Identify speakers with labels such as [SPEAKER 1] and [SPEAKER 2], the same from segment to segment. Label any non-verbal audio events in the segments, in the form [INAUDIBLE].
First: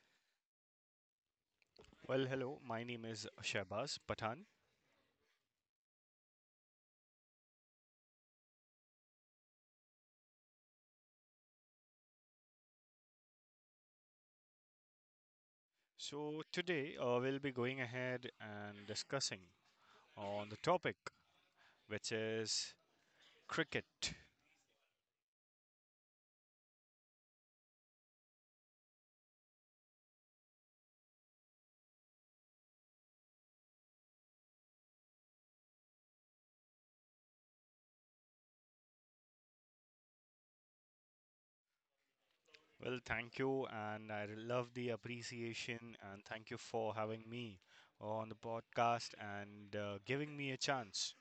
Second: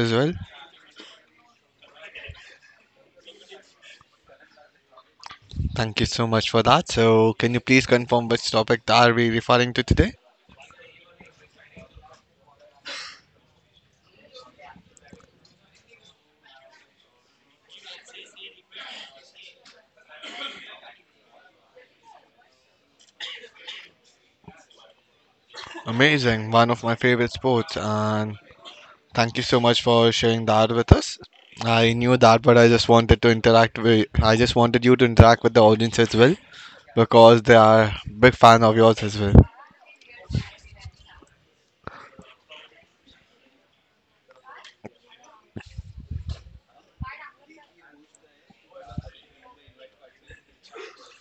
[SPEAKER 1] as well.
[SPEAKER 2] Well, hello, my name is Shahbaz Pathan.
[SPEAKER 1] Thank you so much for that. So, can you please confirm which topic are we referring to today?
[SPEAKER 2] Today we'll be going ahead and discussing on the topic which is cricket.
[SPEAKER 1] Amazing, one of my favorite sports, and thank you so much for sharing that with us. I knew that, but I just wanted you to interact with the audience as well because they are big fan of yours as well.
[SPEAKER 2] Well, thank you, and I love the appreciation, and thank you for having me on the podcast and giving me a chance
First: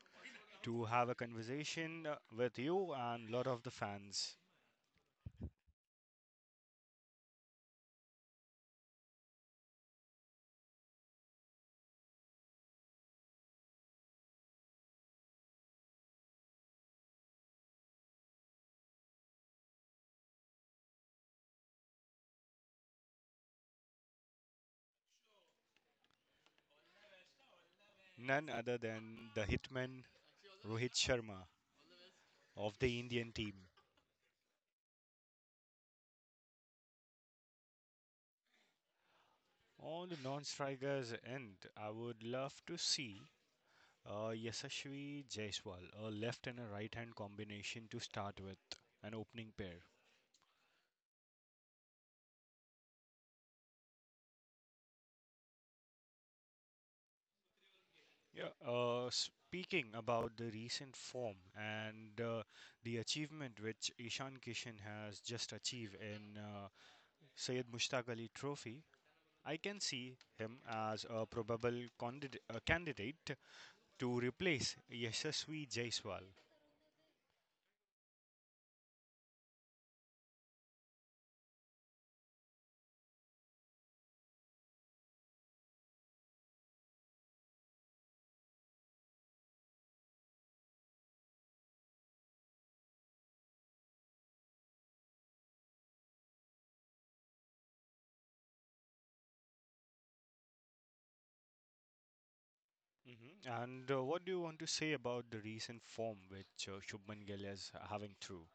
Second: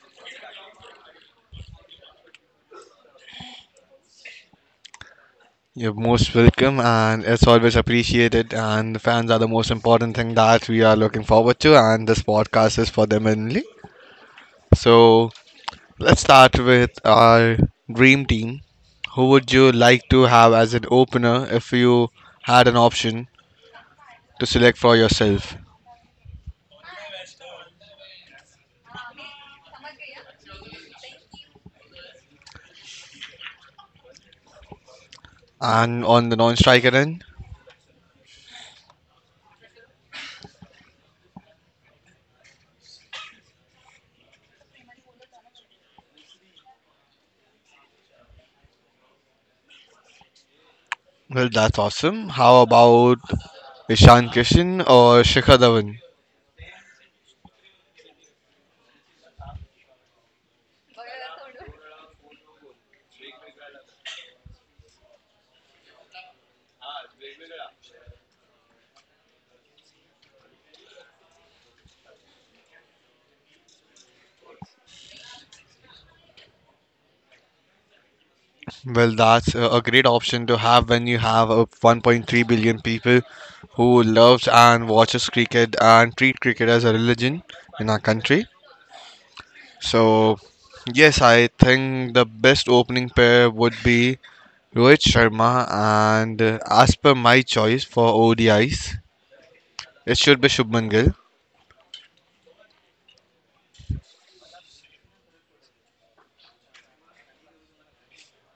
[SPEAKER 2] to have a conversation with you and lot of the fans.
[SPEAKER 1] You're most welcome, and it's always appreciated. And the fans are the most important thing that we are looking forward to, and this podcast is for them only. So let's start with our dream team. Who would you like to have as an opener if you had an option to select for yourself?
[SPEAKER 2] None other than the hitman Rohit Sharma of the Indian team.
[SPEAKER 1] And on the non-striker end,
[SPEAKER 2] On the non-strikers end, I would love to see Yashasvi Jaiswal, a left and a right-hand combination to start with, an opening pair.
[SPEAKER 1] well, that's awesome. How about Ishan Kishan or Shikhar Dhawan?
[SPEAKER 2] Yeah. Speaking about the recent form and the achievement which Ishan Kishan has just achieved in Syed Mushtaq Ali Trophy, I can see him as a probable candidate to replace Yashasvi Jaiswal.
[SPEAKER 1] Well, that's a great option to have when you have a 1.3 billion people who loves and watches cricket and treat cricket as a religion in our country. So, yes, I think the best opening pair would be Rohit Sharma and as per my choice for ODI's, it should be Shubman Gill.
[SPEAKER 2] And what do you want to say about the recent form which Shubman Gill is having through?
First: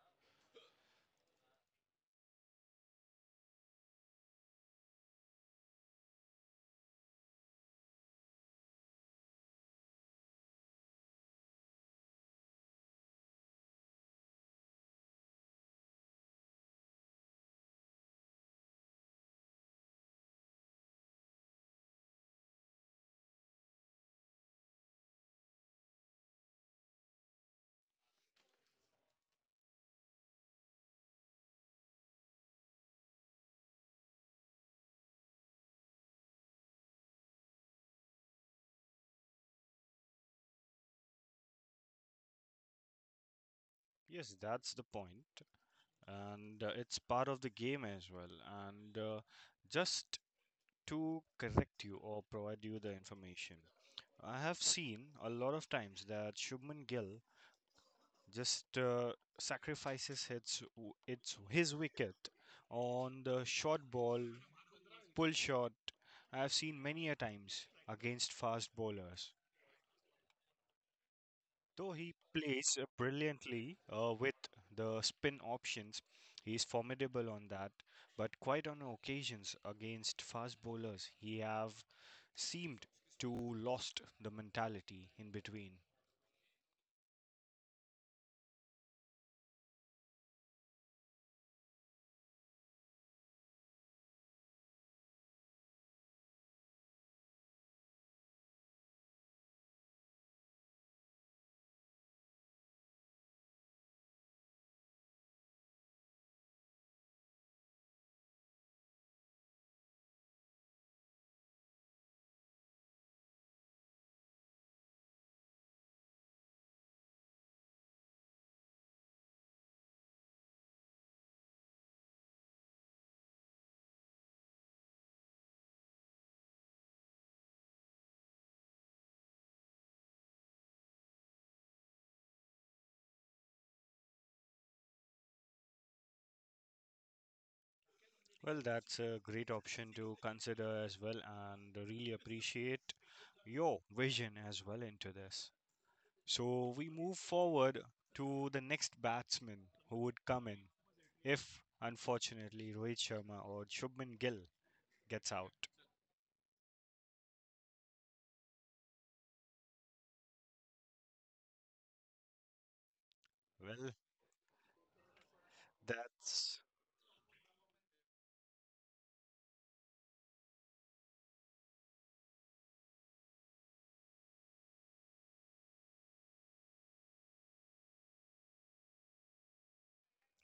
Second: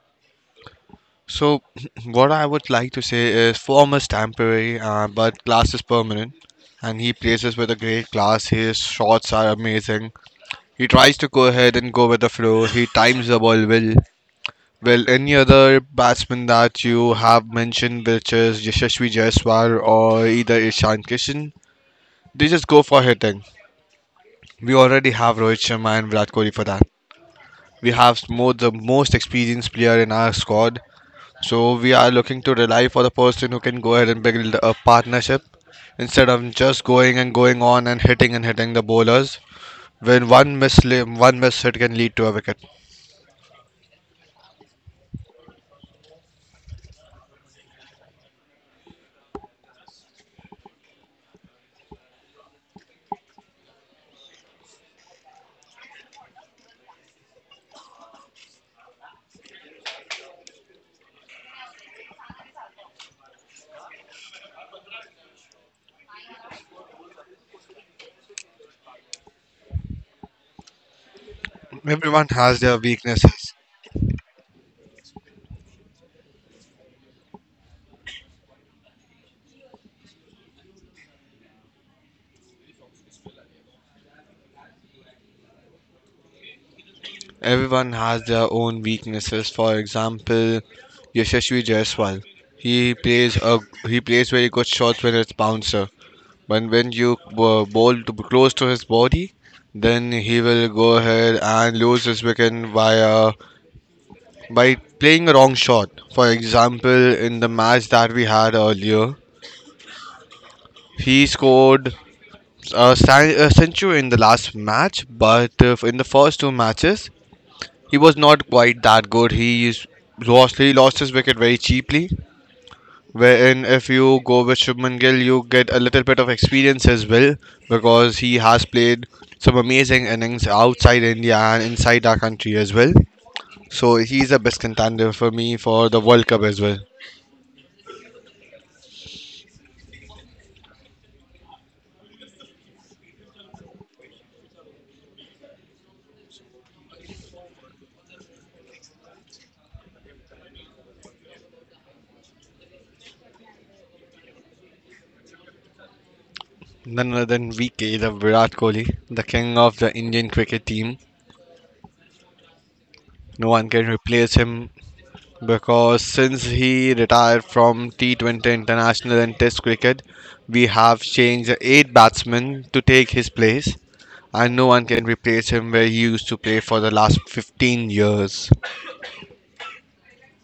[SPEAKER 1] So, [CLEARS THROAT] what I would like to say is form is temporary, but class is permanent. And he plays us with a great class. His shots are amazing. He tries to go ahead and go with the flow. He times the ball well. Well, any other batsman that you have mentioned, which is Yashasvi Jaiswal or either Ishan Kishan, they just go for hitting. We already have Rohit Sharma and Virat Kohli for that. We have more the most experienced player in our squad, so we are looking to rely for the person who can go ahead and build a partnership instead of just going and going on and hitting the bowlers. When one miss hit can lead to a wicket.
[SPEAKER 2] Yes, that's the point, and it's part of the game as well. And just to correct you or provide you the information, I have seen a lot of times that Shubman Gill just sacrifices his wicket on the short ball, pull shot. I have seen many a times against fast bowlers. Though he
[SPEAKER 1] Everyone has their
[SPEAKER 2] plays
[SPEAKER 1] weaknesses.
[SPEAKER 2] brilliantly with the spin options, he is formidable on that. But quite on occasions against fast bowlers, he have seemed to lost the mentality in between.
[SPEAKER 1] Everyone has their own weaknesses. For example, Yashasvi Jaiswal. He plays a he plays very good shots when it's bouncer. But when you bowl to, close to his body, then he will go ahead and lose his wicket via by playing a wrong shot. For example, in the match that we had earlier, he scored a century in the last match, but in the first two matches, he was not quite that good. He lost his wicket very cheaply. Wherein if you go with Shubman Gill, you get a little bit of experience as well because he has played some amazing innings outside India and inside our country as well. So he's the best contender for me for the World Cup as well.
[SPEAKER 2] Well, that's a great option to consider as well, and really appreciate your vision as well into this. So we move forward to the next batsman who would come in if, unfortunately, Rohit Sharma or Shubman Gill gets out.
[SPEAKER 1] None other than VK, the Virat Kohli, the king of the Indian cricket team. No one can
[SPEAKER 2] Well,
[SPEAKER 1] replace him because since
[SPEAKER 2] that's
[SPEAKER 1] he retired from T20 international and test cricket, we have changed eight batsmen to take his place, and no one can replace him where he used to play for the last 15 years.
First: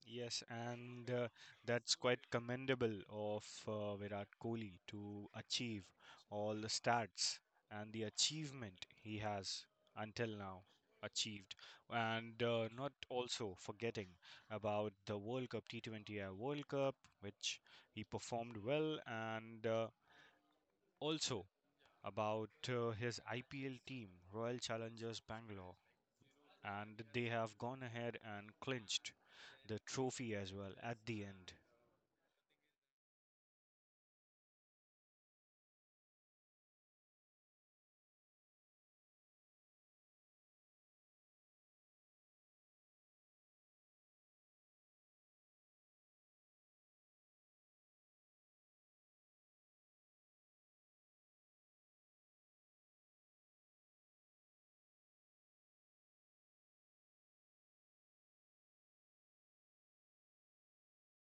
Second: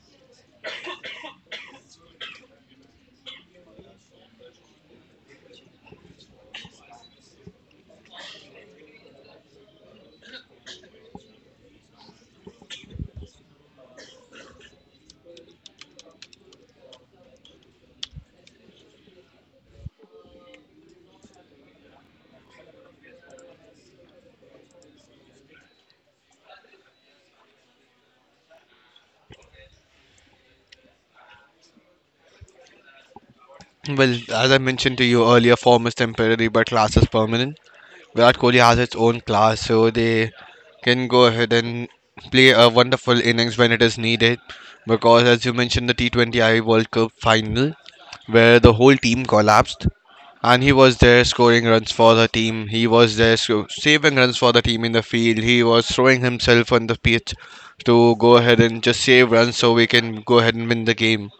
[SPEAKER 2] yes, and that's quite commendable of Virat Kohli to achieve all the stats and the achievement he has until now achieved, and not also forgetting about the World Cup, which he performed well, and also about his IPL team, Royal Challengers Bangalore, and they have gone ahead and clinched the trophy as well at the end.
[SPEAKER 1] Well, as I mentioned to you earlier, form is temporary but class is permanent. Virat Kohli has its own class, so they can go ahead and play a wonderful innings when it is needed. Because, as you mentioned, the T20I World Cup final, where the whole team collapsed, and he was there scoring runs for the team, he was there saving runs for the team in the field, he was throwing himself on the pitch to go ahead and just save runs so we can go ahead and win the game.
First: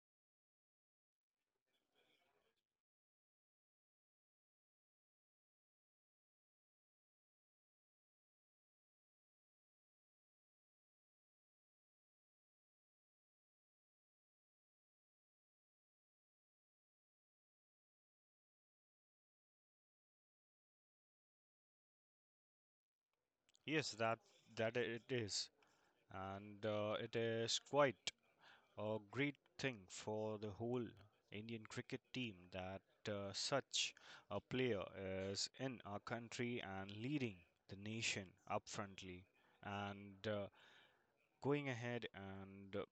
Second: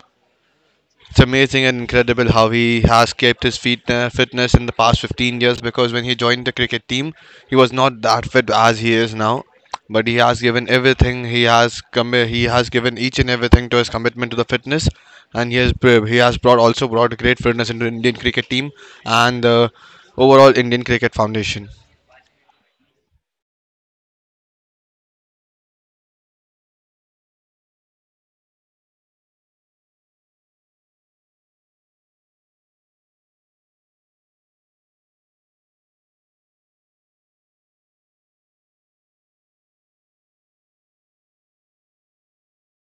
[SPEAKER 1] It's amazing and incredible how he has kept his fitness in the past 15 years because when he joined the cricket team, he was not that fit as he is now. But he has given everything. He has given each and everything to his commitment to the fitness, and he has brought great fitness into Indian cricket team and the overall Indian cricket foundation.
[SPEAKER 2] Yes, that it is, and it is quite a great thing for the whole Indian cricket team that such a player is in our country and leading the nation up frontly and going ahead and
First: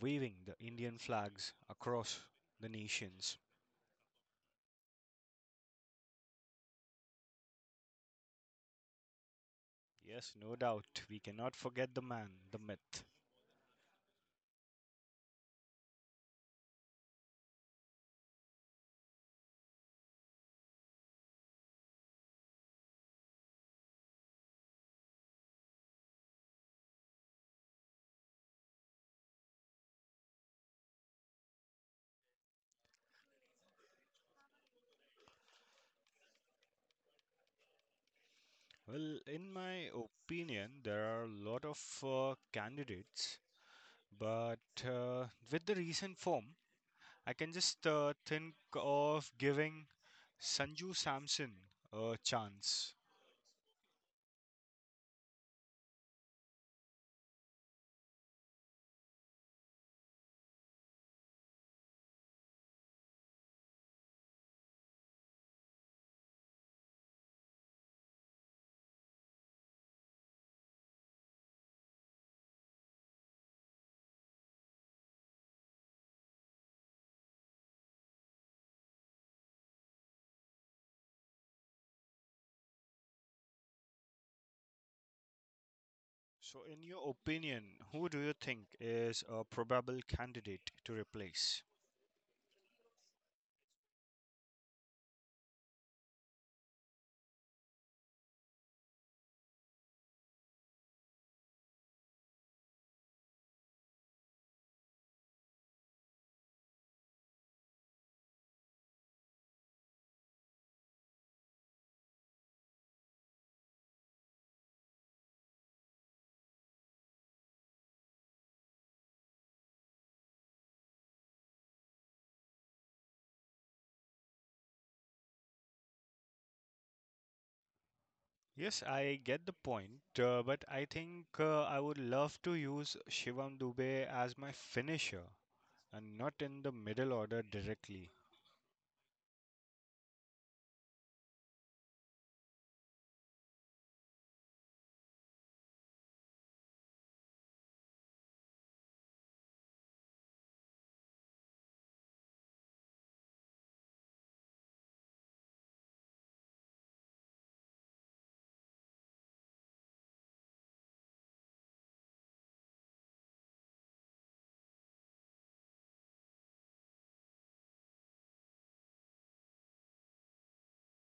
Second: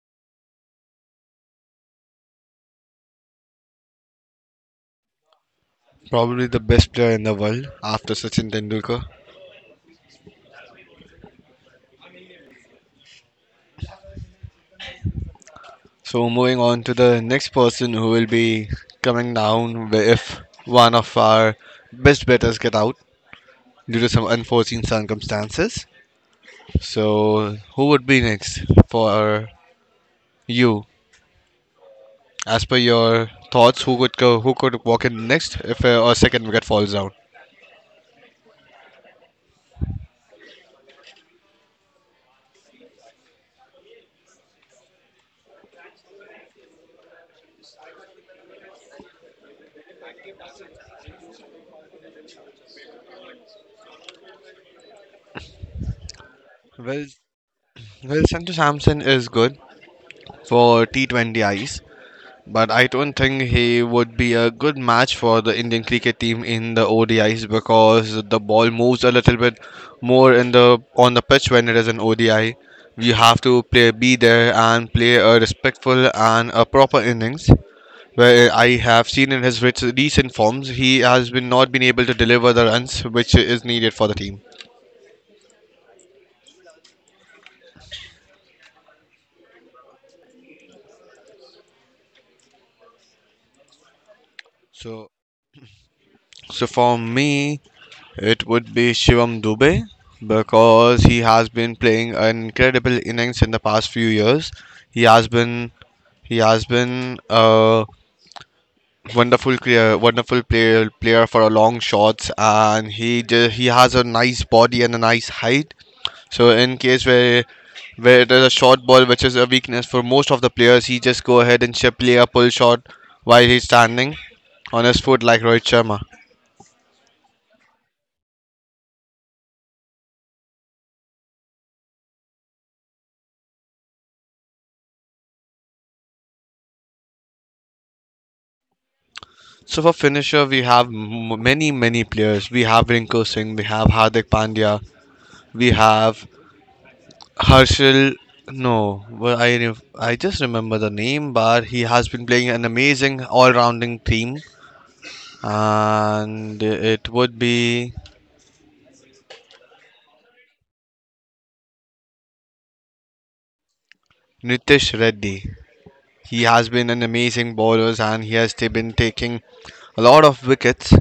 [SPEAKER 2] waving the Indian flags across the nations.
[SPEAKER 1] Probably the best player in the world after Sachin Tendulkar.
[SPEAKER 2] Yes, no doubt, we cannot forget the man, the myth.
[SPEAKER 1] So moving on to the next person who will be coming down if one of our best betters get out due to some unforeseen circumstances. So who would be next for you? As per your thoughts, who could walk in next if our second wicket falls down?
[SPEAKER 2] Well, in my opinion, there are a lot of candidates, but with the recent form, I can just think of giving Sanju Samson a chance.
[SPEAKER 1] Well, well, Sanju Samson is good for T20 ice. But I don't think he would be a good match for the Indian cricket team in the ODIs because the ball moves a little bit more in the on the pitch when it is an ODI. We have to play be there and play a respectful and a proper innings. Where I have seen in his recent forms, he has been not been able to deliver the runs which is needed for the team.
[SPEAKER 2] So, in your opinion, who do you think is a probable candidate to replace?
[SPEAKER 1] So, so, for me, it would be Shivam Dubey because he has been playing an incredible innings in the past few years. He has been he has been a wonderful player for a long shots, and he has a nice body and a nice height. So in case where there's a short ball, which is a weakness for most of the players, he just go ahead and play a pull shot while he's standing on his foot like Rohit Sharma.
[SPEAKER 2] Yes, I get the point, but I think I would love to use Shivam Dubey as my finisher and not in the middle order directly.
[SPEAKER 1] So for finisher, we have many players. We have Rinko Singh, we have Hardik Pandya, we have Harshil. No, well, I just remember the name, but he has been playing an amazing all-rounding team, and it would be Nitish Reddy. He has been an amazing bowler, and he has been taking a lot of wickets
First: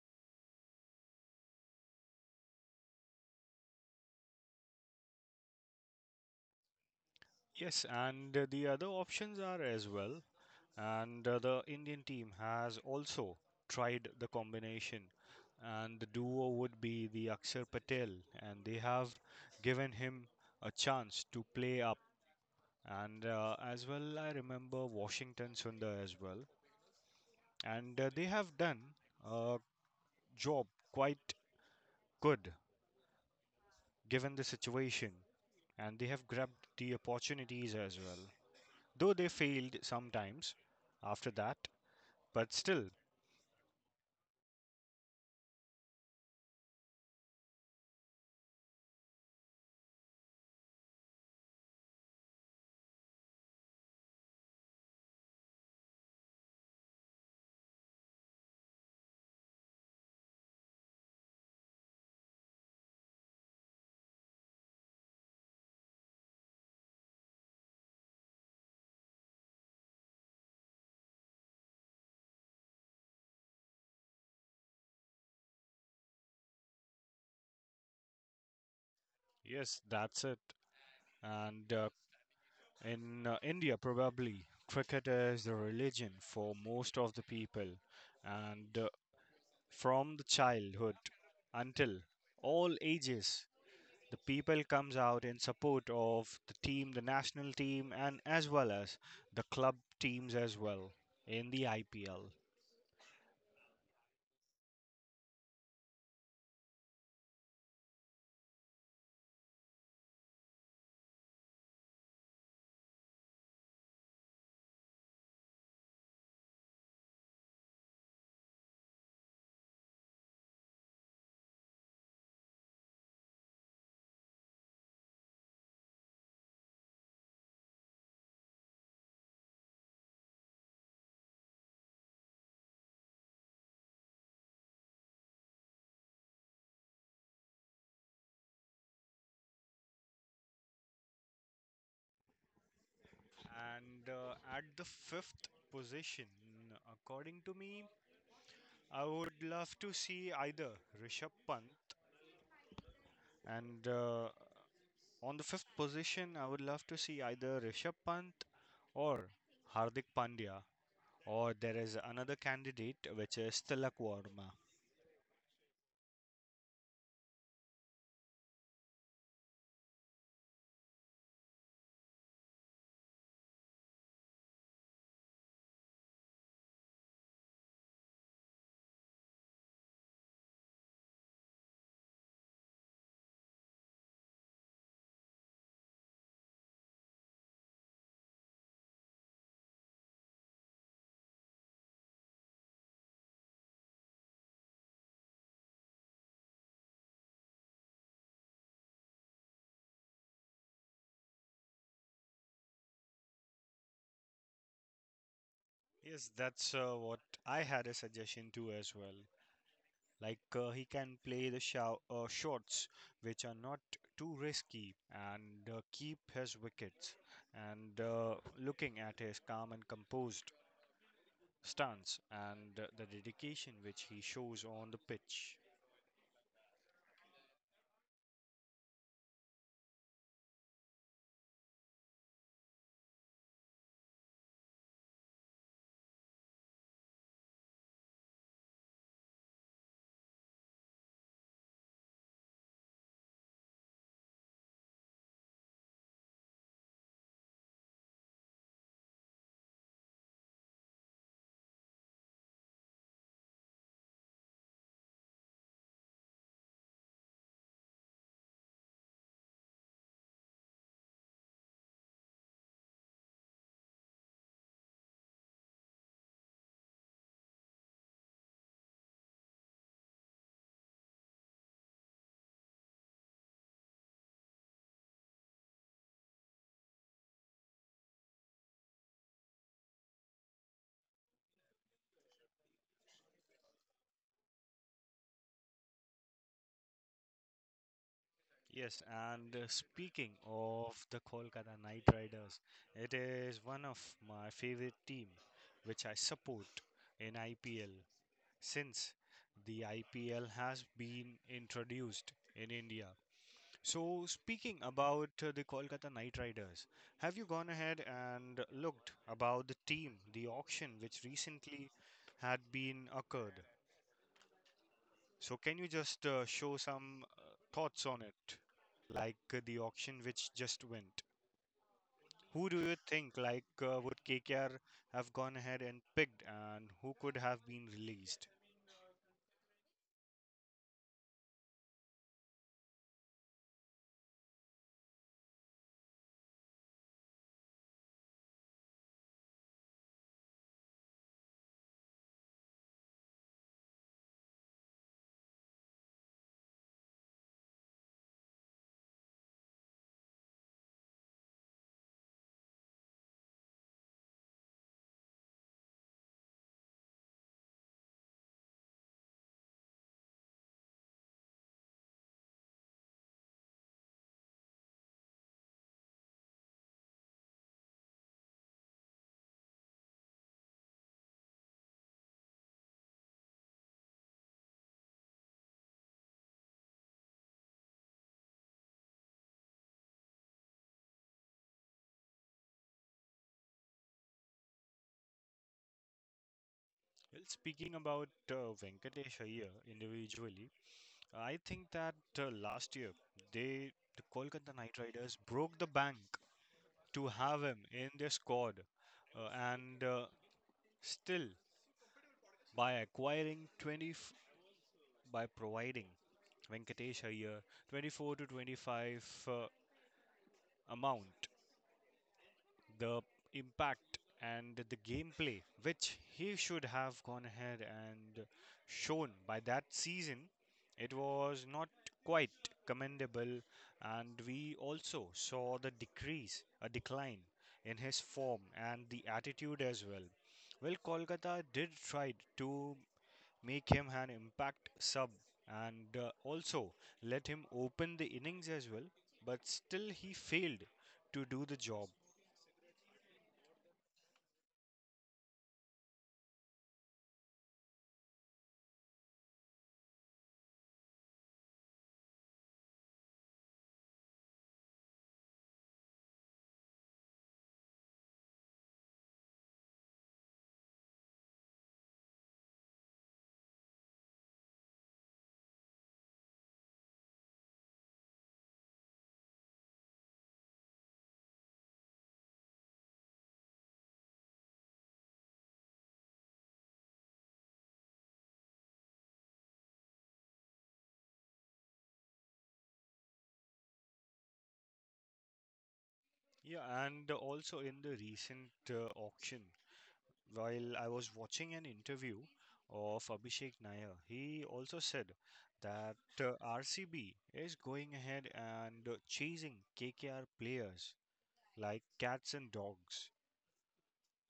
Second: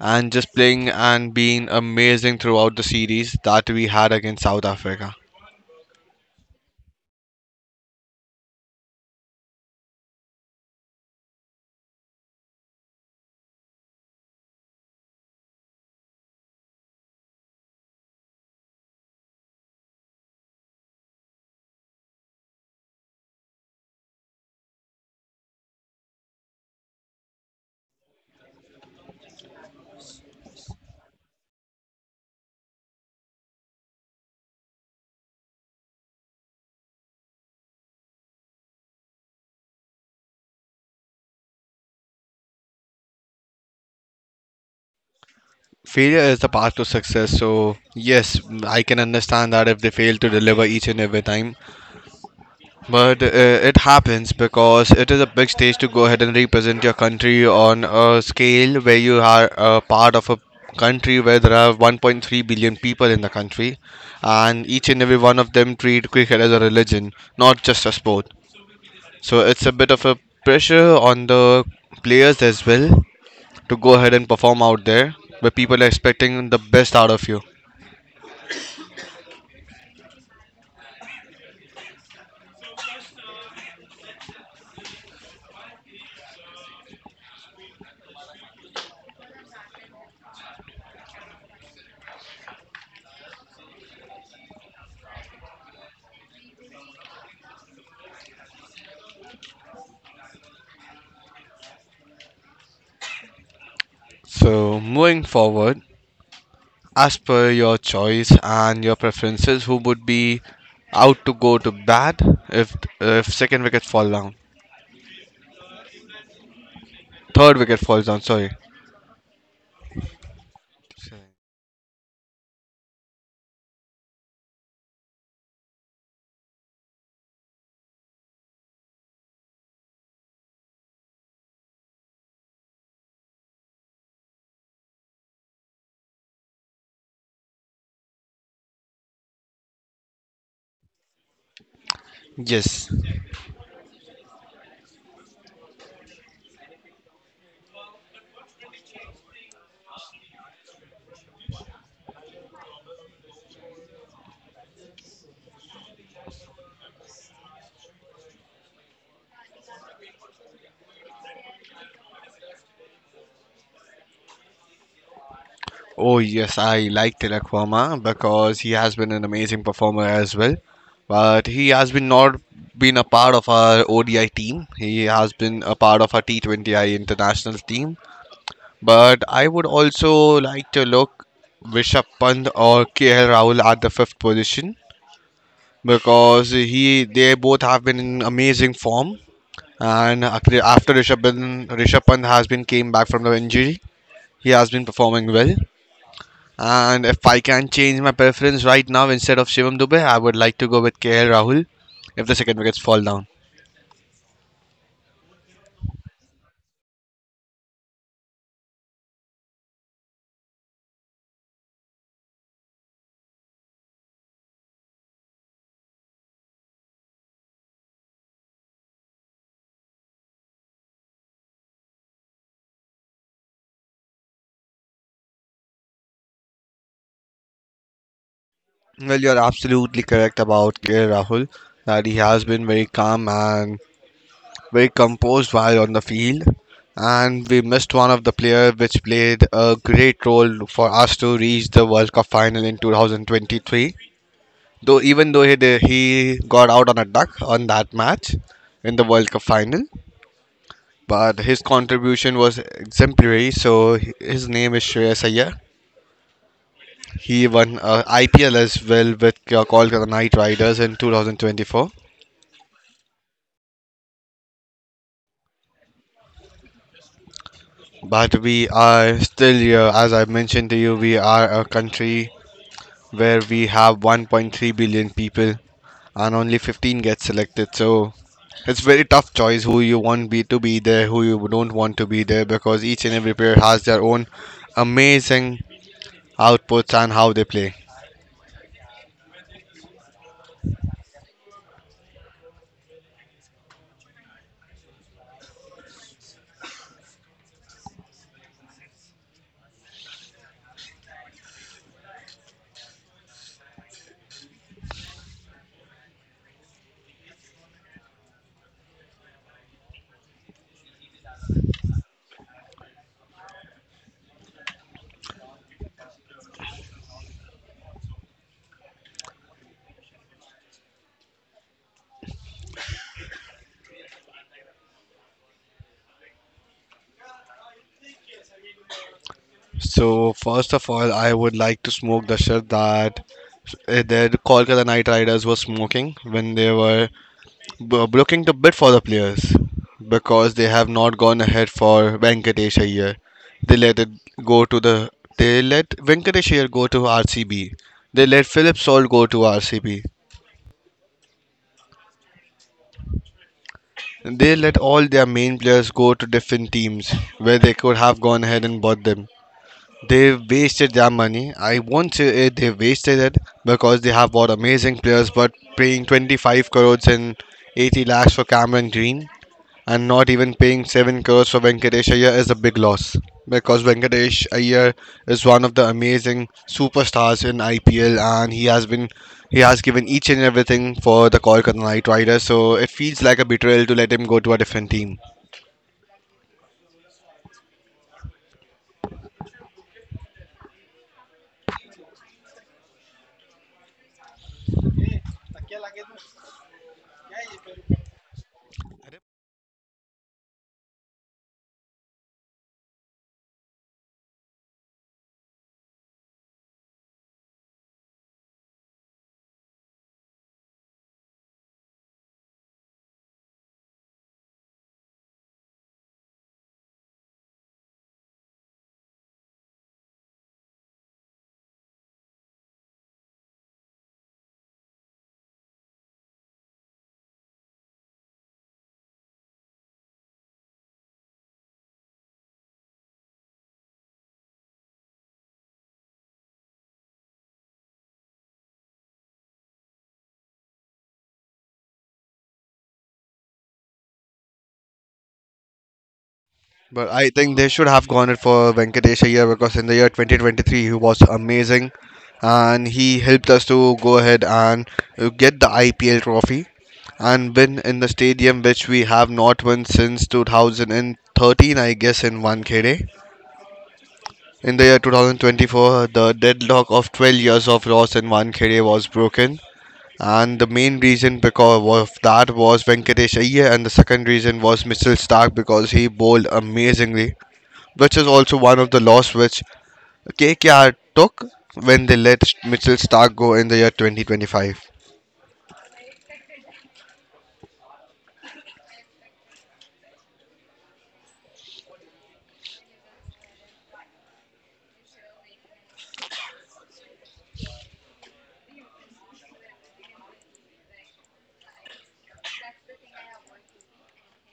[SPEAKER 1] and just playing and being amazing throughout the series that we had against South Africa.
[SPEAKER 2] Yes, and the other options are as well. And the Indian team has also tried the combination, and the duo would be the Akshar Patel, and they have given him a chance to play up. And as well, I remember Washington Sundar as well, and they have done a job quite good given the situation, and they have grabbed the opportunities as well, though they failed sometimes after that. But still,
[SPEAKER 1] Failure is the path to success, so yes, I can understand that if they fail to deliver each and every time. But it happens because it is a big stage to go ahead and represent your country on a scale where you are a part of a country where there are 1.3 billion people in the country, and each and every one of them treat cricket as a religion, not just a sport. So it's a bit of a pressure on the players as well to go ahead and perform out there, where people are expecting the best out of you.
[SPEAKER 2] yes, that's it. And in India, probably cricket is the religion for most of the people. And from the childhood until all ages, the people comes out in support of the team, the national team, and as well as the club teams as well in the IPL.
[SPEAKER 1] So, moving forward, as per your choice and your preferences, who would be out to go to bat if second wicket fall down, third wicket falls down? Sorry. Yes.
[SPEAKER 2] And at the fifth position, according to me, I would love to see either Rishabh Pant. And on the fifth position, I would love to see either Rishabh Pant or Hardik Pandya. Or there is another candidate, which is Tilak Verma.
[SPEAKER 1] Oh yes, I like Tilak Verma because he has been an amazing performer as well. But he has been not been a part of our ODI team. He has been a part of our T20I international team. But I would also like to look Rishabh Pant or KL Rahul at the fifth position because he they both have been in amazing form. After Rishabh Pant, has been came back from the injury, he has been performing well. And if I can change my preference right now instead of Shivam Dubey, I would like to go with KL Rahul if the second wickets fall down.
[SPEAKER 2] Yes, that's what I had a suggestion to as well. Like he can play the shots which are not too risky and keep his wickets. And looking at his calm and composed stance and the dedication which he shows on the pitch.
[SPEAKER 1] Well, you're absolutely correct about KL Rahul that he has been very calm and very composed while on the field, and we missed one of the players, which played a great role for us to reach the World Cup final in 2023. Though even though he did, he got out on a duck on that match in the World Cup final, but his contribution was exemplary. So his name is Shreyas Iyer. He won IPL as well with Kolkata Knight Riders in 2024. But we are still here, as I mentioned to you, we are a country where we have 1.3 billion people and only 15 get selected. So it's very tough choice who you want be to be there, who you don't want to be there, because each and every player has their own amazing outputs and how they play.
[SPEAKER 2] Yes, and speaking of the Kolkata Knight Riders, it is one of my favorite team which I support in IPL since the IPL has been introduced in India. So speaking about the Kolkata Knight Riders, have you gone ahead and looked about the team, the auction which recently had been occurred? So, can you just show some thoughts on it, like the auction which just went? Who do you think like would KKR have gone ahead and picked, and who could have been released?
[SPEAKER 1] So first of all, I would like to smoke the shirt that the Kolkata Knight Riders were smoking when they were looking to bid for the players because they have not gone ahead for Venkatesh Iyer. They let it go to the they let Venkatesh Iyer go to RCB. They let Philip Salt go to RCB. They let all their main players go to different teams where they could have gone ahead and bought them. They wasted their money. I won't say it, they wasted it because they have bought amazing players, but paying 25 crores and 80 lakhs for Cameron Green. And not even paying 7 crores for Venkatesh Iyer is a big loss because Venkatesh Iyer is one of the amazing superstars in IPL and he has given each and everything for the Kolkata Knight Riders, so it feels like a betrayal to let him go to a different team.
[SPEAKER 2] Well, speaking about Venkatesh Iyer individually, I think that last year the Kolkata Knight Riders broke the bank to have him in their squad, and still by acquiring 20. By providing Venkatesh Iyer 24 to 25 amount, the impact and the gameplay which he should have gone ahead and shown by that season, it was not quite commendable, and we also saw a decline in his form and the attitude as well. Well, Kolkata did try to make him an impact sub and also let him open the innings as well, but still he failed to do the job.
[SPEAKER 1] But I think they should have gone it for Venkatesh here because in the year 2023 he was amazing and he helped us to go ahead and get the IPL trophy and win in the stadium which we have not won since 2013, I guess, in Wankhede. In the year 2024 the deadlock of 12 years of loss in Wankhede was broken, and the main reason because of that was Venkatesh Iyer and the second reason was Mitchell Stark because he bowled amazingly, which is also one of the loss which KKR took when they let Mitchell Stark go in the year 2025.
[SPEAKER 2] Yeah and also in the recent auction, while I was watching an interview of Abhishek Nair, he also said that RCB is going ahead and chasing KKR players like cats and dogs.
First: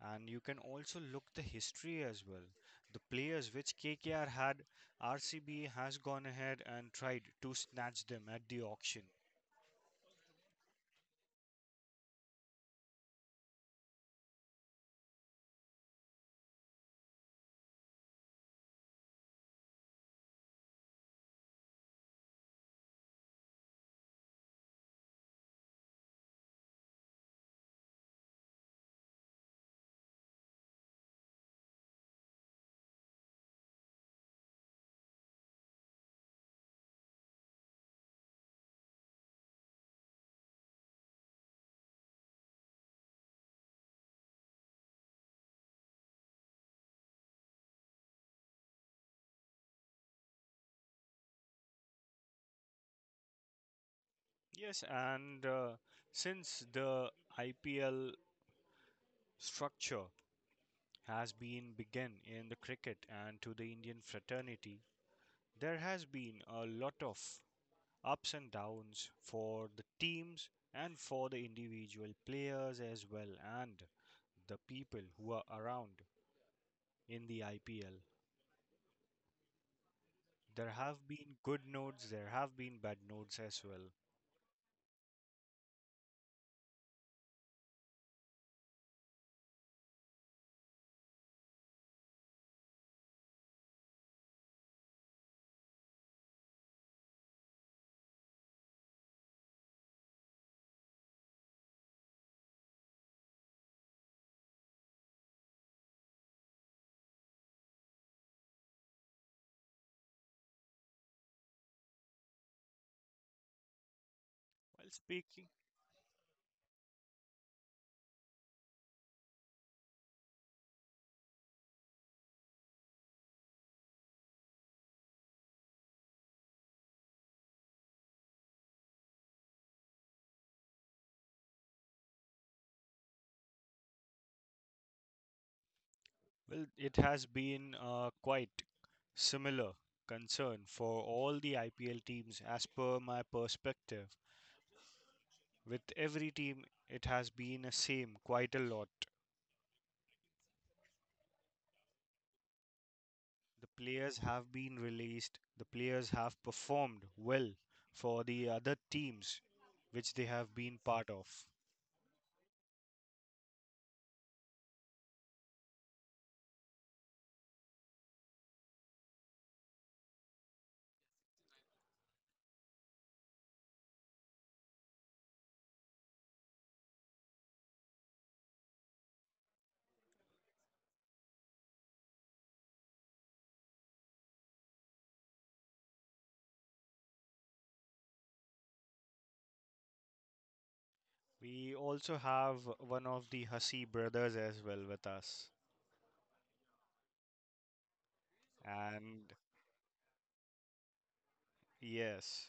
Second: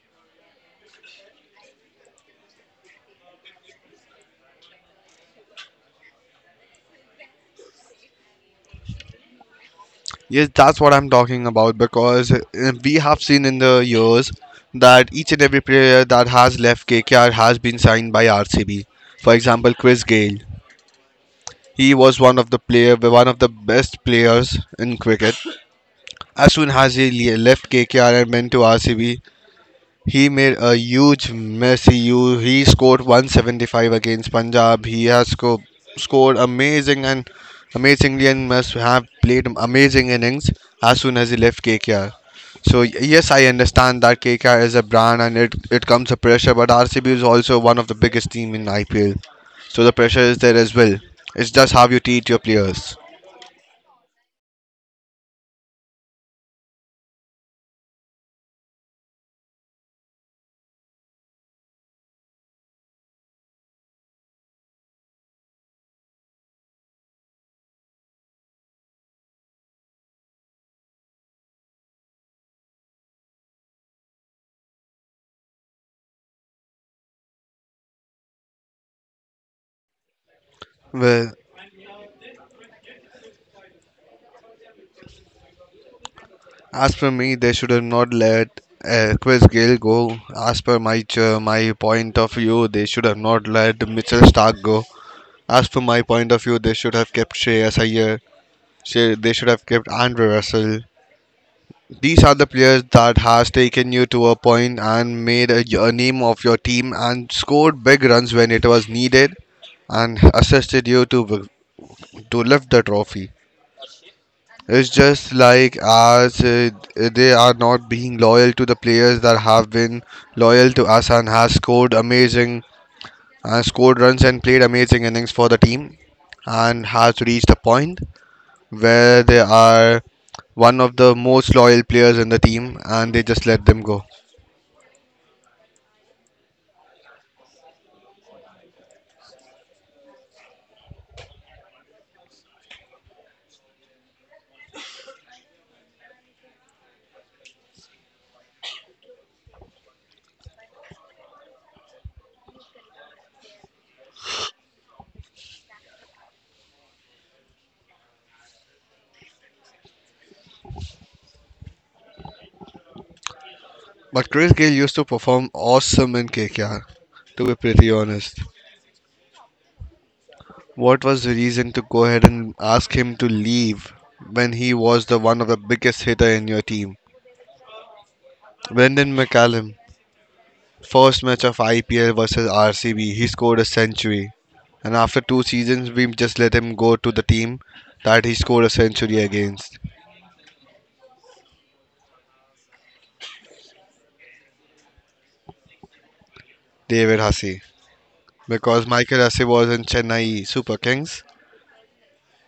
[SPEAKER 2] And you can also look the history as well. The players which KKR had, RCB has gone ahead and tried to snatch them at the auction.
[SPEAKER 1] Yes, that's what I'm talking about because we have seen in the years that each and every player that has left KKR has been signed by RCB. For example, Chris Gayle. He was one of the player, one of the best players in cricket. As soon as he le- left KKR and went to RCB, he made a huge mess. He scored 175 against Punjab. Scored amazing and amazingly and must have played amazing innings as soon as he left KKR. So yes, I understand that KKR is a brand and it comes a pressure, but RCB is also one of the biggest team in IPL. So the pressure is there as well. It's just how you treat your players.
[SPEAKER 2] Yes, and since the IPL structure has been begun in the cricket and to the Indian fraternity, there has been a lot of ups and downs for the teams and for the individual players as well, and the people who are around in the IPL. There have
[SPEAKER 1] Well,
[SPEAKER 2] been good nodes, there have been bad nodes as well.
[SPEAKER 1] as per me, they should have not let Chris Gale go. As per my ch- my point of view, they should have not let Mitchell Stark go. As per my point of view, they should have kept Shreyas Iyer. They should have kept Andrew Russell. These are the players that has taken you to a point and made a name of your team and scored big runs when it was needed and assisted you to to lift the trophy. It's
[SPEAKER 2] While
[SPEAKER 1] just
[SPEAKER 2] speaking,
[SPEAKER 1] like us. They are not being loyal to the players that have been loyal to us and has scored amazing, scored runs and played amazing innings for the team, and has reached a point where they are one of the most loyal players in the team, and they just let them go.
[SPEAKER 2] well, it has been quite similar concern for all the IPL teams as per my perspective. With every team, it has been the same quite a lot. The players have been released, the players have performed well for the other teams which they have been part of.
[SPEAKER 1] But Chris Gayle used to perform awesome in KKR, to be pretty honest. What was the reason to go ahead and ask him to leave when he was the one of the biggest hitter in your team? Brendan McCallum, first match of IPL versus RCB, he scored a century. And after two seasons, we just let him go to the team that he scored a century against,
[SPEAKER 2] We also have one of the Hasi brothers as well with us.
[SPEAKER 1] David Hussey. Because Michael
[SPEAKER 2] And
[SPEAKER 1] Hussey was in Chennai Super Kings.
[SPEAKER 2] yes,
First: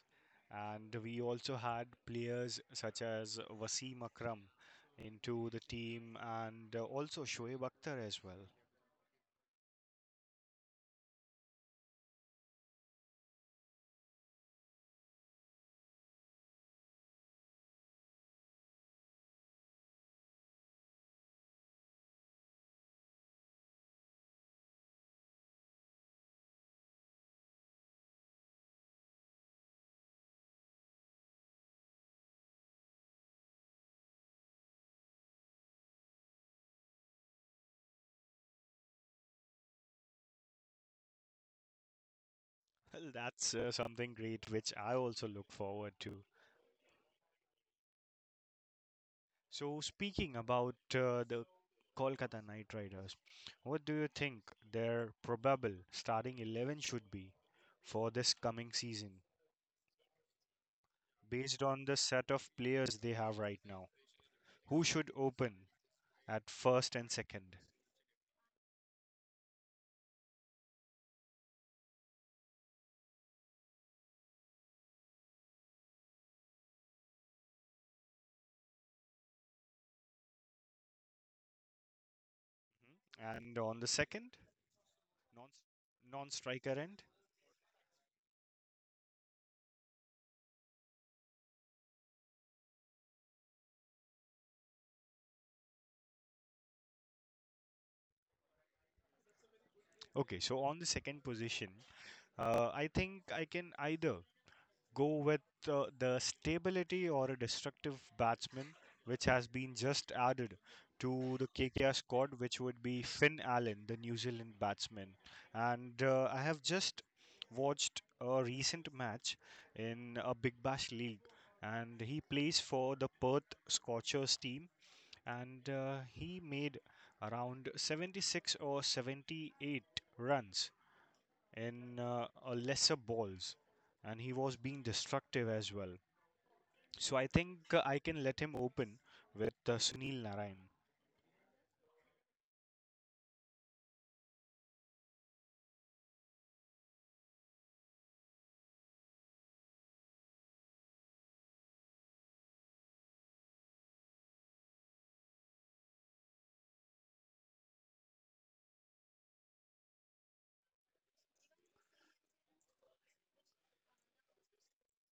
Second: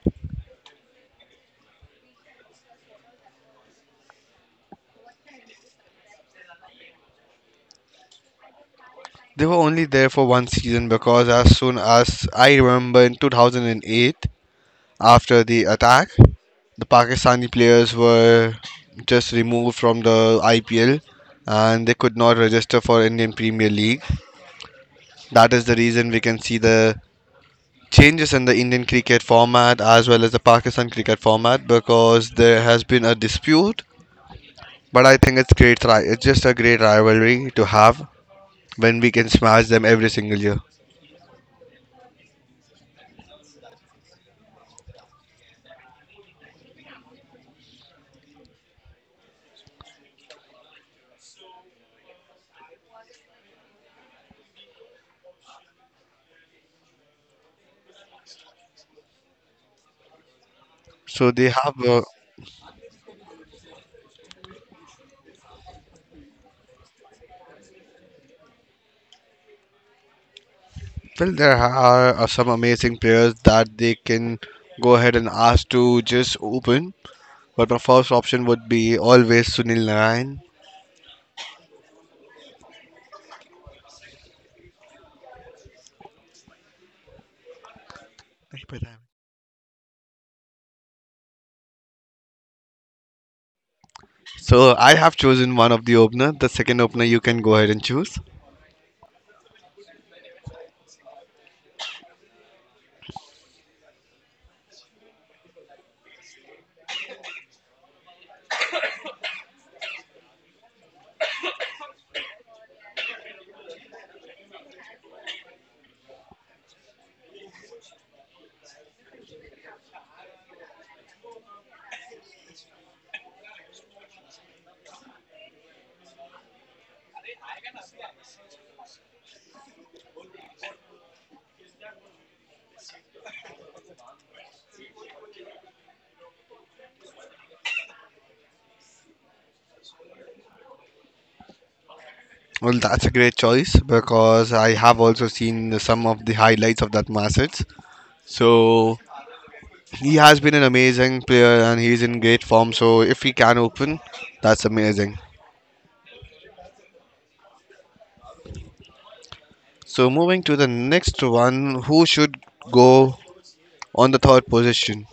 [SPEAKER 2] and we also had players such as Wasim Akram into the team and also Shoaib Akhtar as well.
[SPEAKER 1] They were only there for one season because as soon as I remember in 2008, after the attack, the Pakistani players were just removed from the IPL and they could not register for Indian Premier League. That is the reason we can see the changes in the Indian cricket format as well as the Pakistan cricket format because there has been a dispute. But I think it's great. It's just a great rivalry to have when we can smash them every single year.
[SPEAKER 2] Well, that's something great which I also look forward to. So, speaking about the Kolkata Knight Riders, what do you think their probable starting 11 should be for this coming season
[SPEAKER 1] So they
[SPEAKER 2] based
[SPEAKER 1] have.
[SPEAKER 2] on the set of players they have right now? Who should open at first and second?
[SPEAKER 1] Well, there are some amazing players that they can go ahead and ask to just open. But my first option would be always Sunil Narayan.
[SPEAKER 2] And on the second, non non-striker end.
[SPEAKER 1] नहीं पता है। So I have chosen one of the opener. The second opener you can go ahead and choose.
[SPEAKER 2] Okay, so on the second position, I think I can either go with the stability or a destructive batsman, which has been just added to the KKR squad, which would be Finn Allen, the New Zealand batsman. And I have just watched a recent match in a Big Bash League, and he plays for the Perth Scorchers team and he made around 76 or 78 runs in lesser balls, and he was being destructive as well. So I think I can let him open with Sunil Narayan.
[SPEAKER 1] Well, that's a great choice because I have also seen some of the highlights of that Massets. So he has been an amazing player and he's in great form. So if he can open, that's amazing. So moving to the next one, who should go on the third position?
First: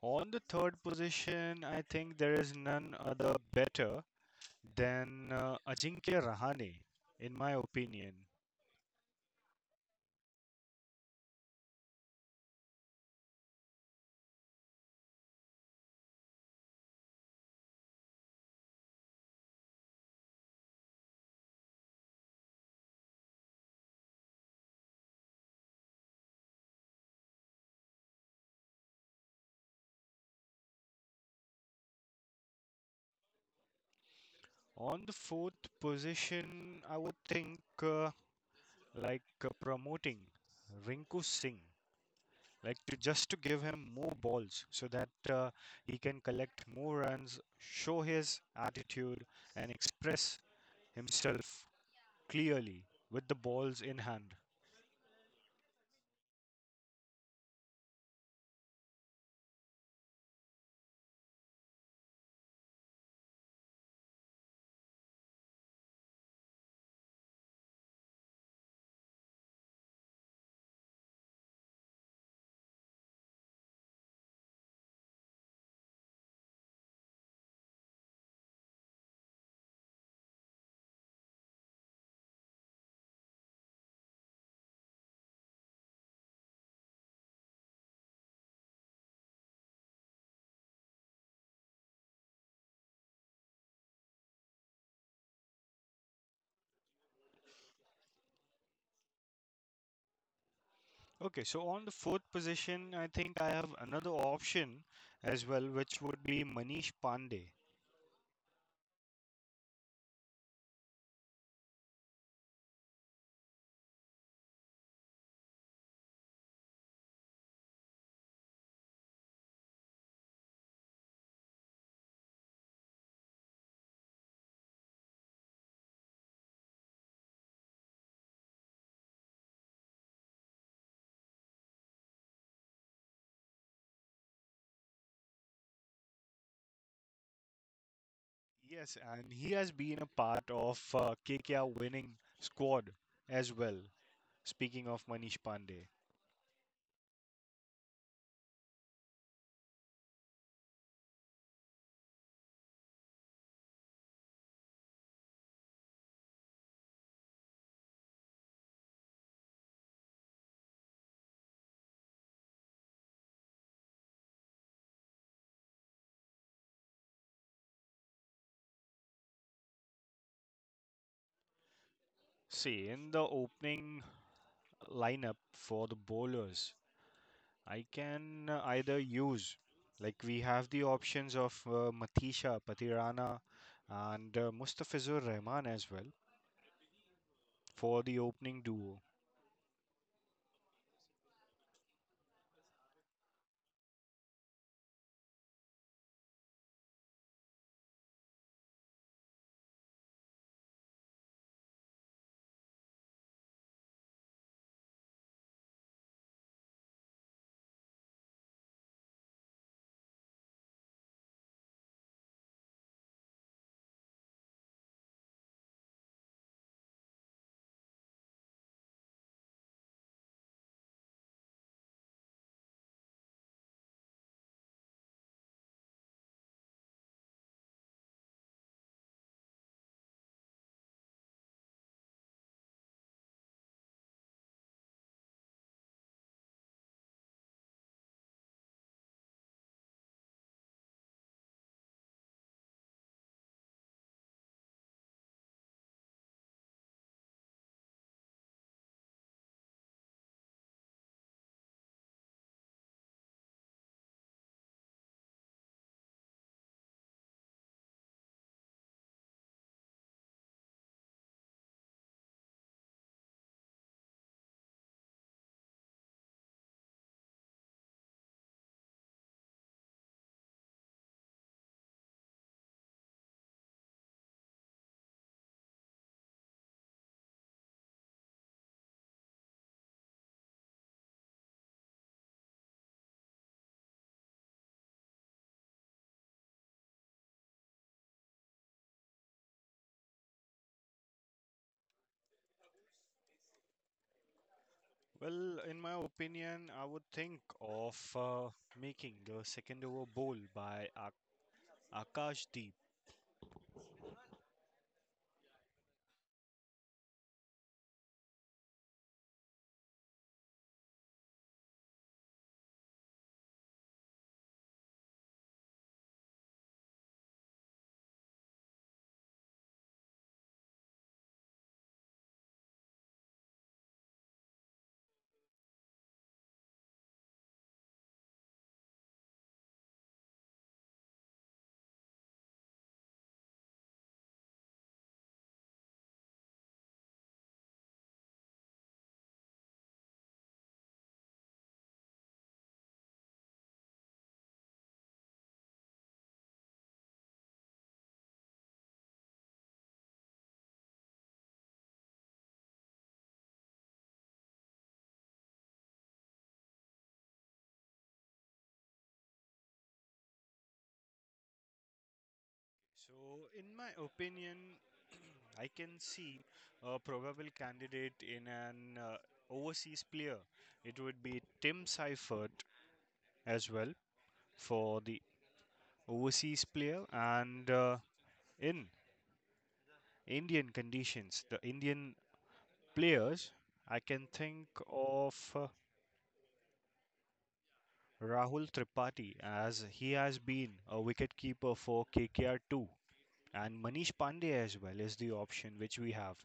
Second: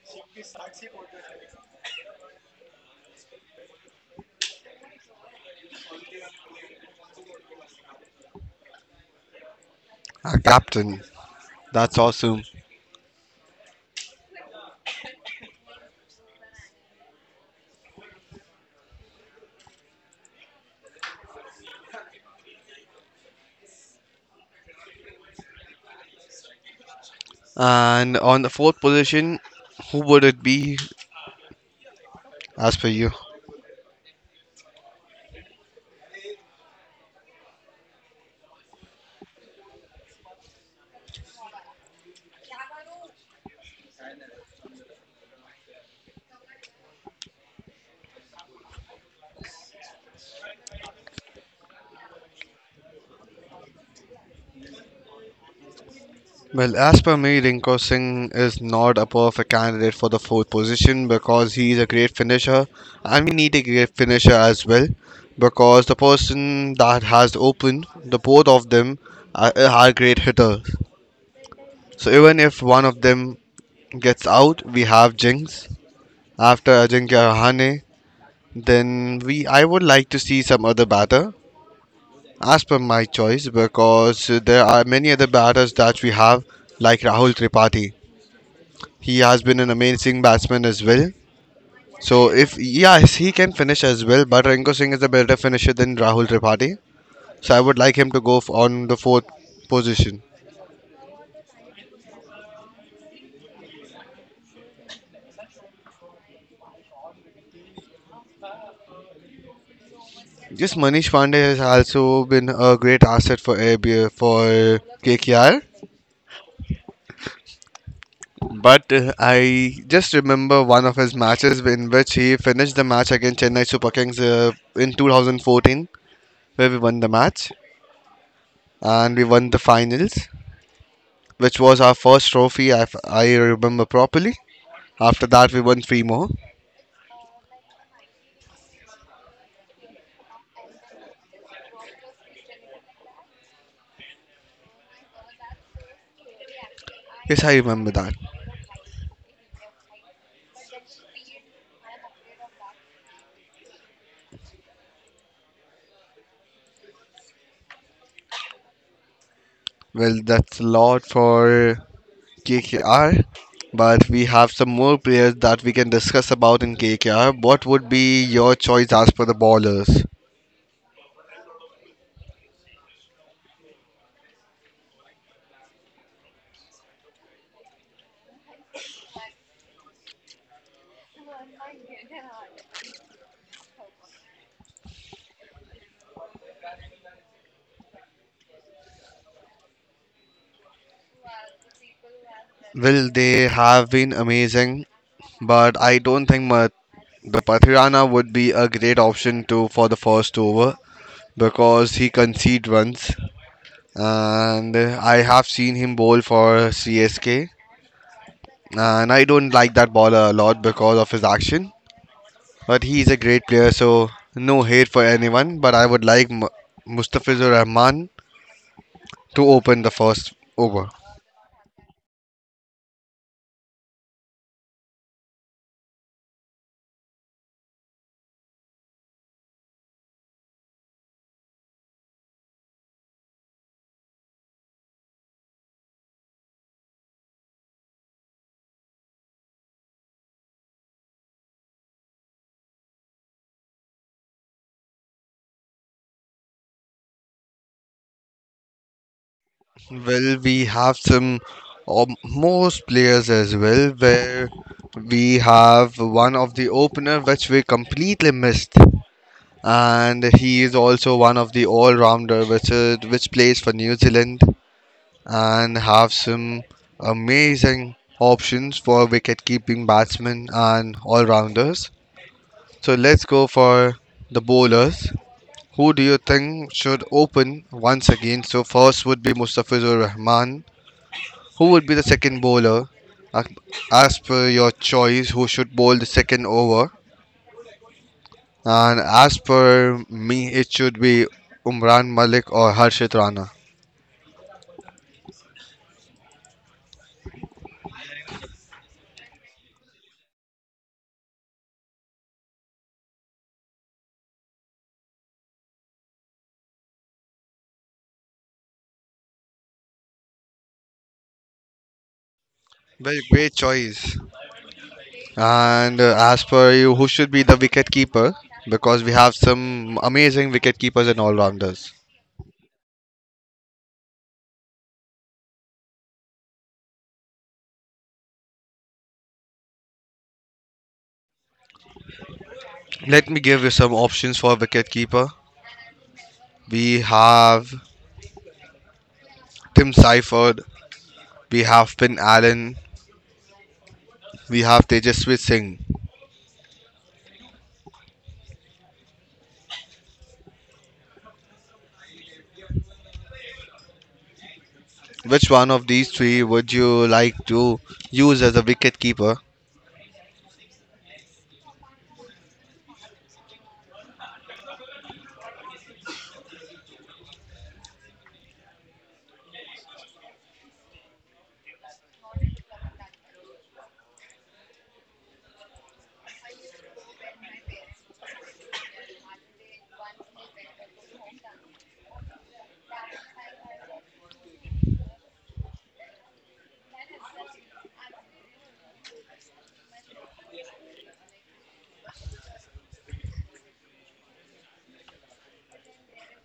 [SPEAKER 2] On the third position, I think there is none other better than Ajinkya Rahane, in my opinion.
[SPEAKER 1] Our captain. That's awesome. And on the fourth position, who would it be as per you?
[SPEAKER 2] On the fourth position, I would think uh, like promoting Rinku Singh, like to just to give him more balls so that he can collect more runs, show his attitude, and express himself clearly with the balls in hand.
[SPEAKER 1] Well, as per me, Rinko Singh is not a perfect candidate for the fourth position because he is a great finisher, and we need a great finisher as well because the person that has opened, the both of them are great hitters. So even if one of them gets out, we have Jinx. After Ajinkya Rahane, then we I would like to see some other batter as per my choice because there are many other batters that we have, like Rahul Tripathi. He has been an amazing batsman as well. So if yes, he can finish as well, but Rinko Singh is a better finisher than Rahul Tripathi. So I would like him to go on the fourth position.
[SPEAKER 2] Okay, so on the fourth position, I think I have another option as well, which would be Manish Pandey.
[SPEAKER 1] Yes, Manish Pandey has also been a great asset for ABA for KKR. But I just remember one of his matches in which he finished the match against Chennai Super Kings in 2014, where we won the match and we won the finals, which was our first trophy, if I remember properly. After that, we won three more.
[SPEAKER 2] Yes, and he has been a part of KKR winning squad as well. Speaking of Manish Pandey,
[SPEAKER 1] Yes, I remember that. Well, that's a lot for KKR, but we have some more players that we can discuss about in KKR. What would be your choice as per the ballers?
[SPEAKER 2] see in the opening lineup for the bowlers, I can either use, like we have the options of Matisha Patirana and Mustafizur Rahman as well for the opening duo.
[SPEAKER 1] Well, they have been amazing, but I don't think the Pathirana would be a great option to for the first over because he concede runs, and I have seen him bowl for CSK. And I don't like that bowler a lot because of his action. But he is a great player, so no hate for anyone. But I would like Mustafizur Rahman to open the first over. Well, we have some most players as well, where we have one of the opener which we completely missed, and he is also one of the all-rounder which plays for New Zealand. And have some amazing options for wicket keeping batsmen and all rounders. So let's go for the bowlers. Who do you think should open once again? So first would be Mustafizur Rahman. Who would be the second bowler? As per your choice, who should bowl the second over? And as per me, it should be Umran Malik or Harshit Rana.
[SPEAKER 2] Well, in my opinion, I would think of making the second over bowl by Akash Deep.
[SPEAKER 1] Very great choice. And as per you, who should be the wicket keeper? Because we have some amazing wicket keepers and all rounders. Let me give you some options for wicket keeper. We have Tim Seifert, we have Finn Allen, we have Tejaswi Singh. Which one of these three would you like to use as a wicket keeper?
[SPEAKER 2] So, in my opinion, I can see a probable candidate in an overseas player. It would be Tim Seifert as well for the overseas player, and in Indian conditions, the Indian players, I can think of Rahul Tripathi as he has been a wicketkeeper for KKR too. And Manish Pandey as well is the option which we have.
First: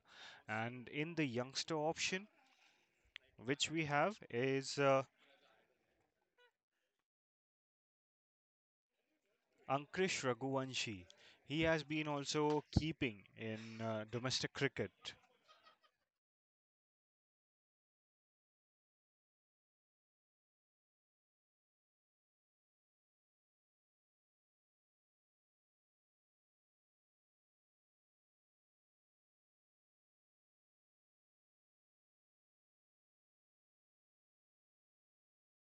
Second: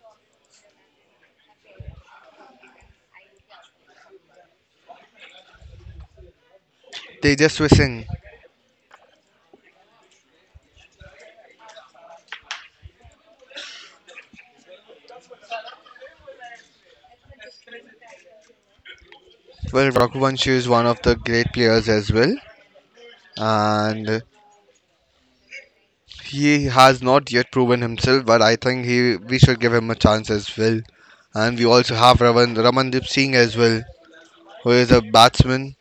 [SPEAKER 2] And in the youngster option, which we have is
[SPEAKER 1] Tejaswi Singh.
[SPEAKER 2] Ankush Raghuvanshi. He has been also keeping in domestic cricket.
[SPEAKER 1] Well, Raghuvanshi is one of the great players as well, and he has not yet proven himself, but I think he we should give him a chance as well. And we also have Ramandeep Singh as well, who is a batsman,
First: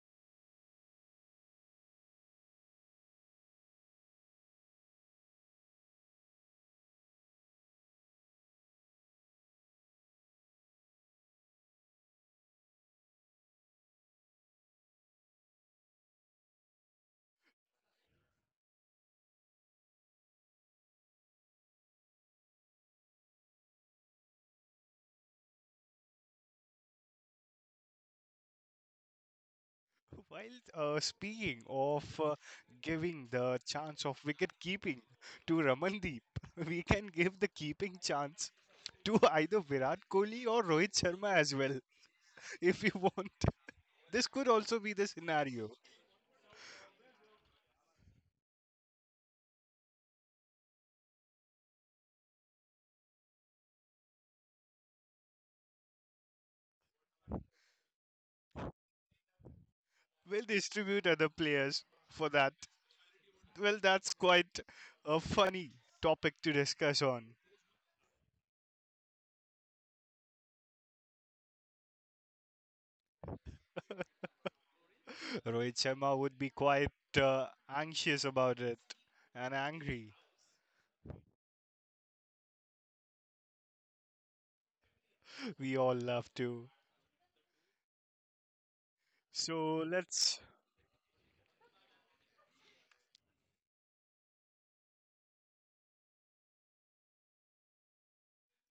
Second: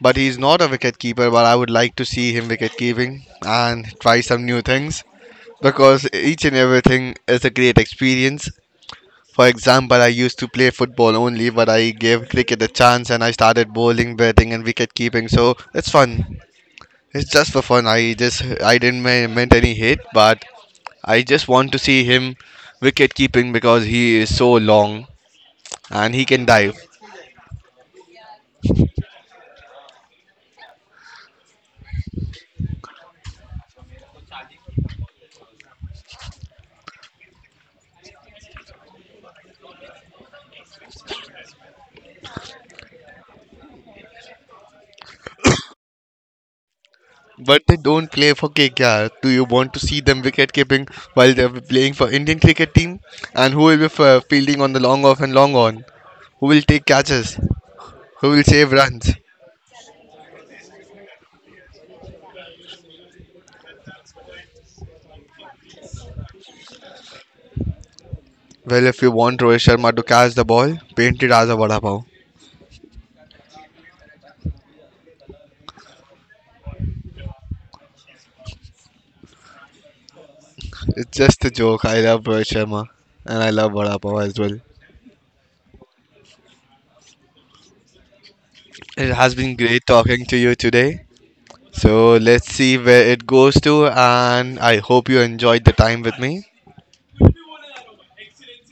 [SPEAKER 1] but he's not a wicket keeper. But I would like to see him wicket keeping and try some new things because each and everything is a great experience. For example, I used to play football only, but I gave cricket a chance and I started bowling, batting, and wicket keeping. So it's fun. It's just for fun. I didn't meant any hate, but I just want to see him wicket keeping because he is so long and he can dive.
[SPEAKER 2] [LAUGHS] While speaking of giving the chance of wicket keeping to Ramandeep, [LAUGHS] we can give the keeping chance to either Virat Kohli or Rohit Sharma as well, [LAUGHS] if you want. This could also be the scenario.
[SPEAKER 1] But they don't play for KKR. Do you want to see them wicket keeping while they're playing for Indian cricket team? And who will be fielding on the long off and long on? Who will take catches? Who will save runs?
[SPEAKER 2] We'll distribute other players for that. Well, that's quite a funny topic to discuss on.
[SPEAKER 1] Well, if you want Rohit Sharma to catch the ball, paint it as a vada pav.
[SPEAKER 2] Rohit Sharma would be quite uh, anxious about it and angry.
[SPEAKER 1] It's just a joke. I love Rohit Sharma and I love vada pav as well.
[SPEAKER 2] We all love to.
[SPEAKER 1] It has been great
[SPEAKER 2] So
[SPEAKER 1] talking to
[SPEAKER 2] let's.
[SPEAKER 1] you today. So let's see where it goes to, and I hope you enjoyed the time with me.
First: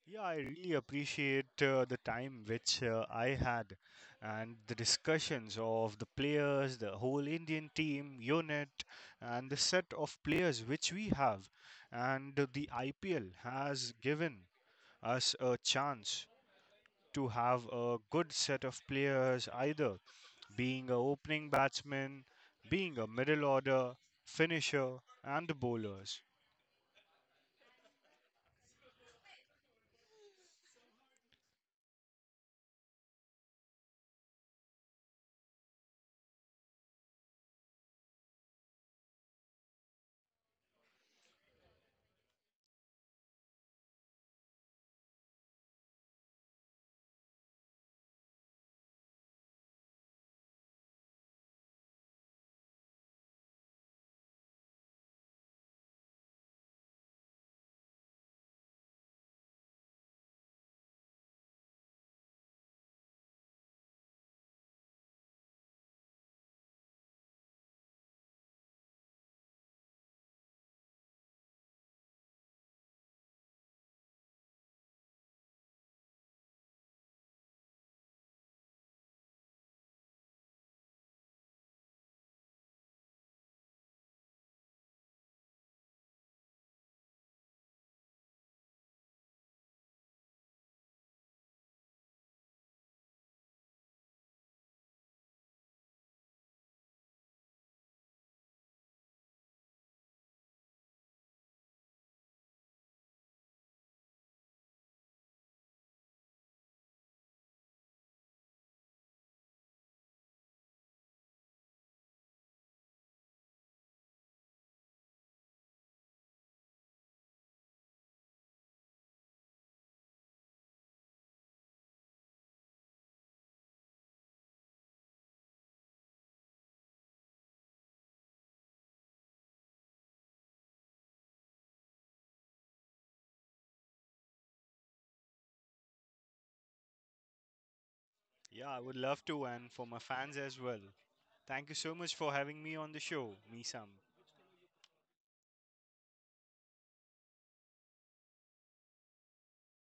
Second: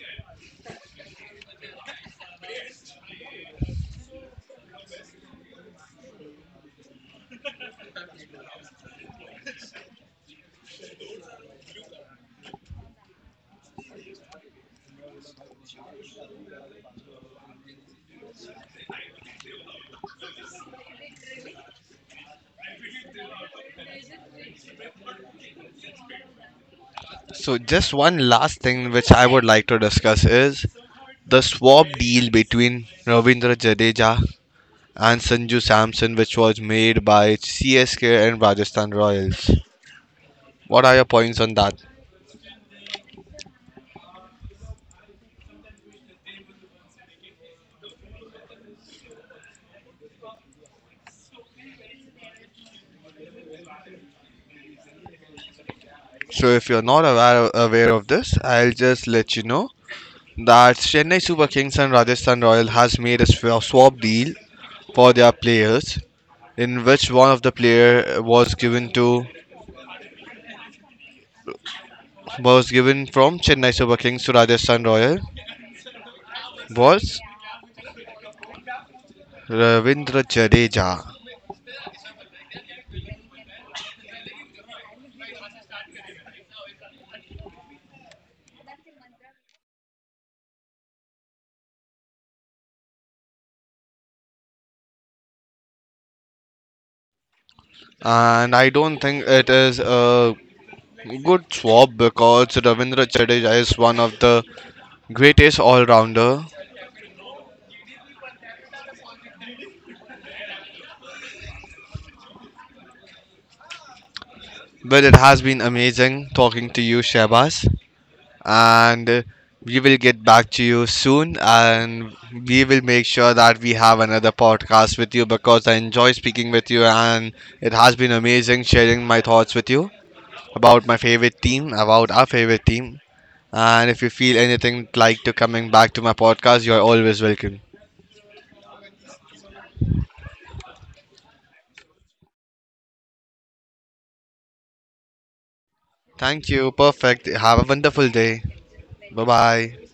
[SPEAKER 2] Yeah, I really appreciate the time which I had and the discussions of the players, the whole Indian team unit, and the set of players which we have. And the IPL has given us a chance to have a good set of players, either being a opening batsman, being a middle order, finisher, and bowlers.
[SPEAKER 1] So, just one last thing which I would like to discuss is the swap deal between Ravindra Jadeja and Sanju Samson, which was made by CSK and Rajasthan Royals. What are your points on that? So, if you're not aware, of this, I'll just let you know that Chennai Super Kings and Rajasthan Royal has made a swap deal for their players in which one of the player was given to was given from Chennai Super Kings to Rajasthan Royal was Ravindra Jadeja, and I don't think it is a good swap because Ravindra Jadeja is one of the greatest all-rounder. Well, it has been amazing talking to you, Shabazz, and we will get back to you soon and we will make sure that we have another podcast with you because I enjoy speaking with you and it has been amazing sharing my thoughts with you about my favorite team, about our favorite team. And if you feel anything like to coming back to my podcast, you're always welcome.
[SPEAKER 2] Yeah, I would love to, and for my fans as well. Thank you so much for having me on the show, Misam.
[SPEAKER 1] Thank you. Perfect. Have a wonderful day. Bye bye.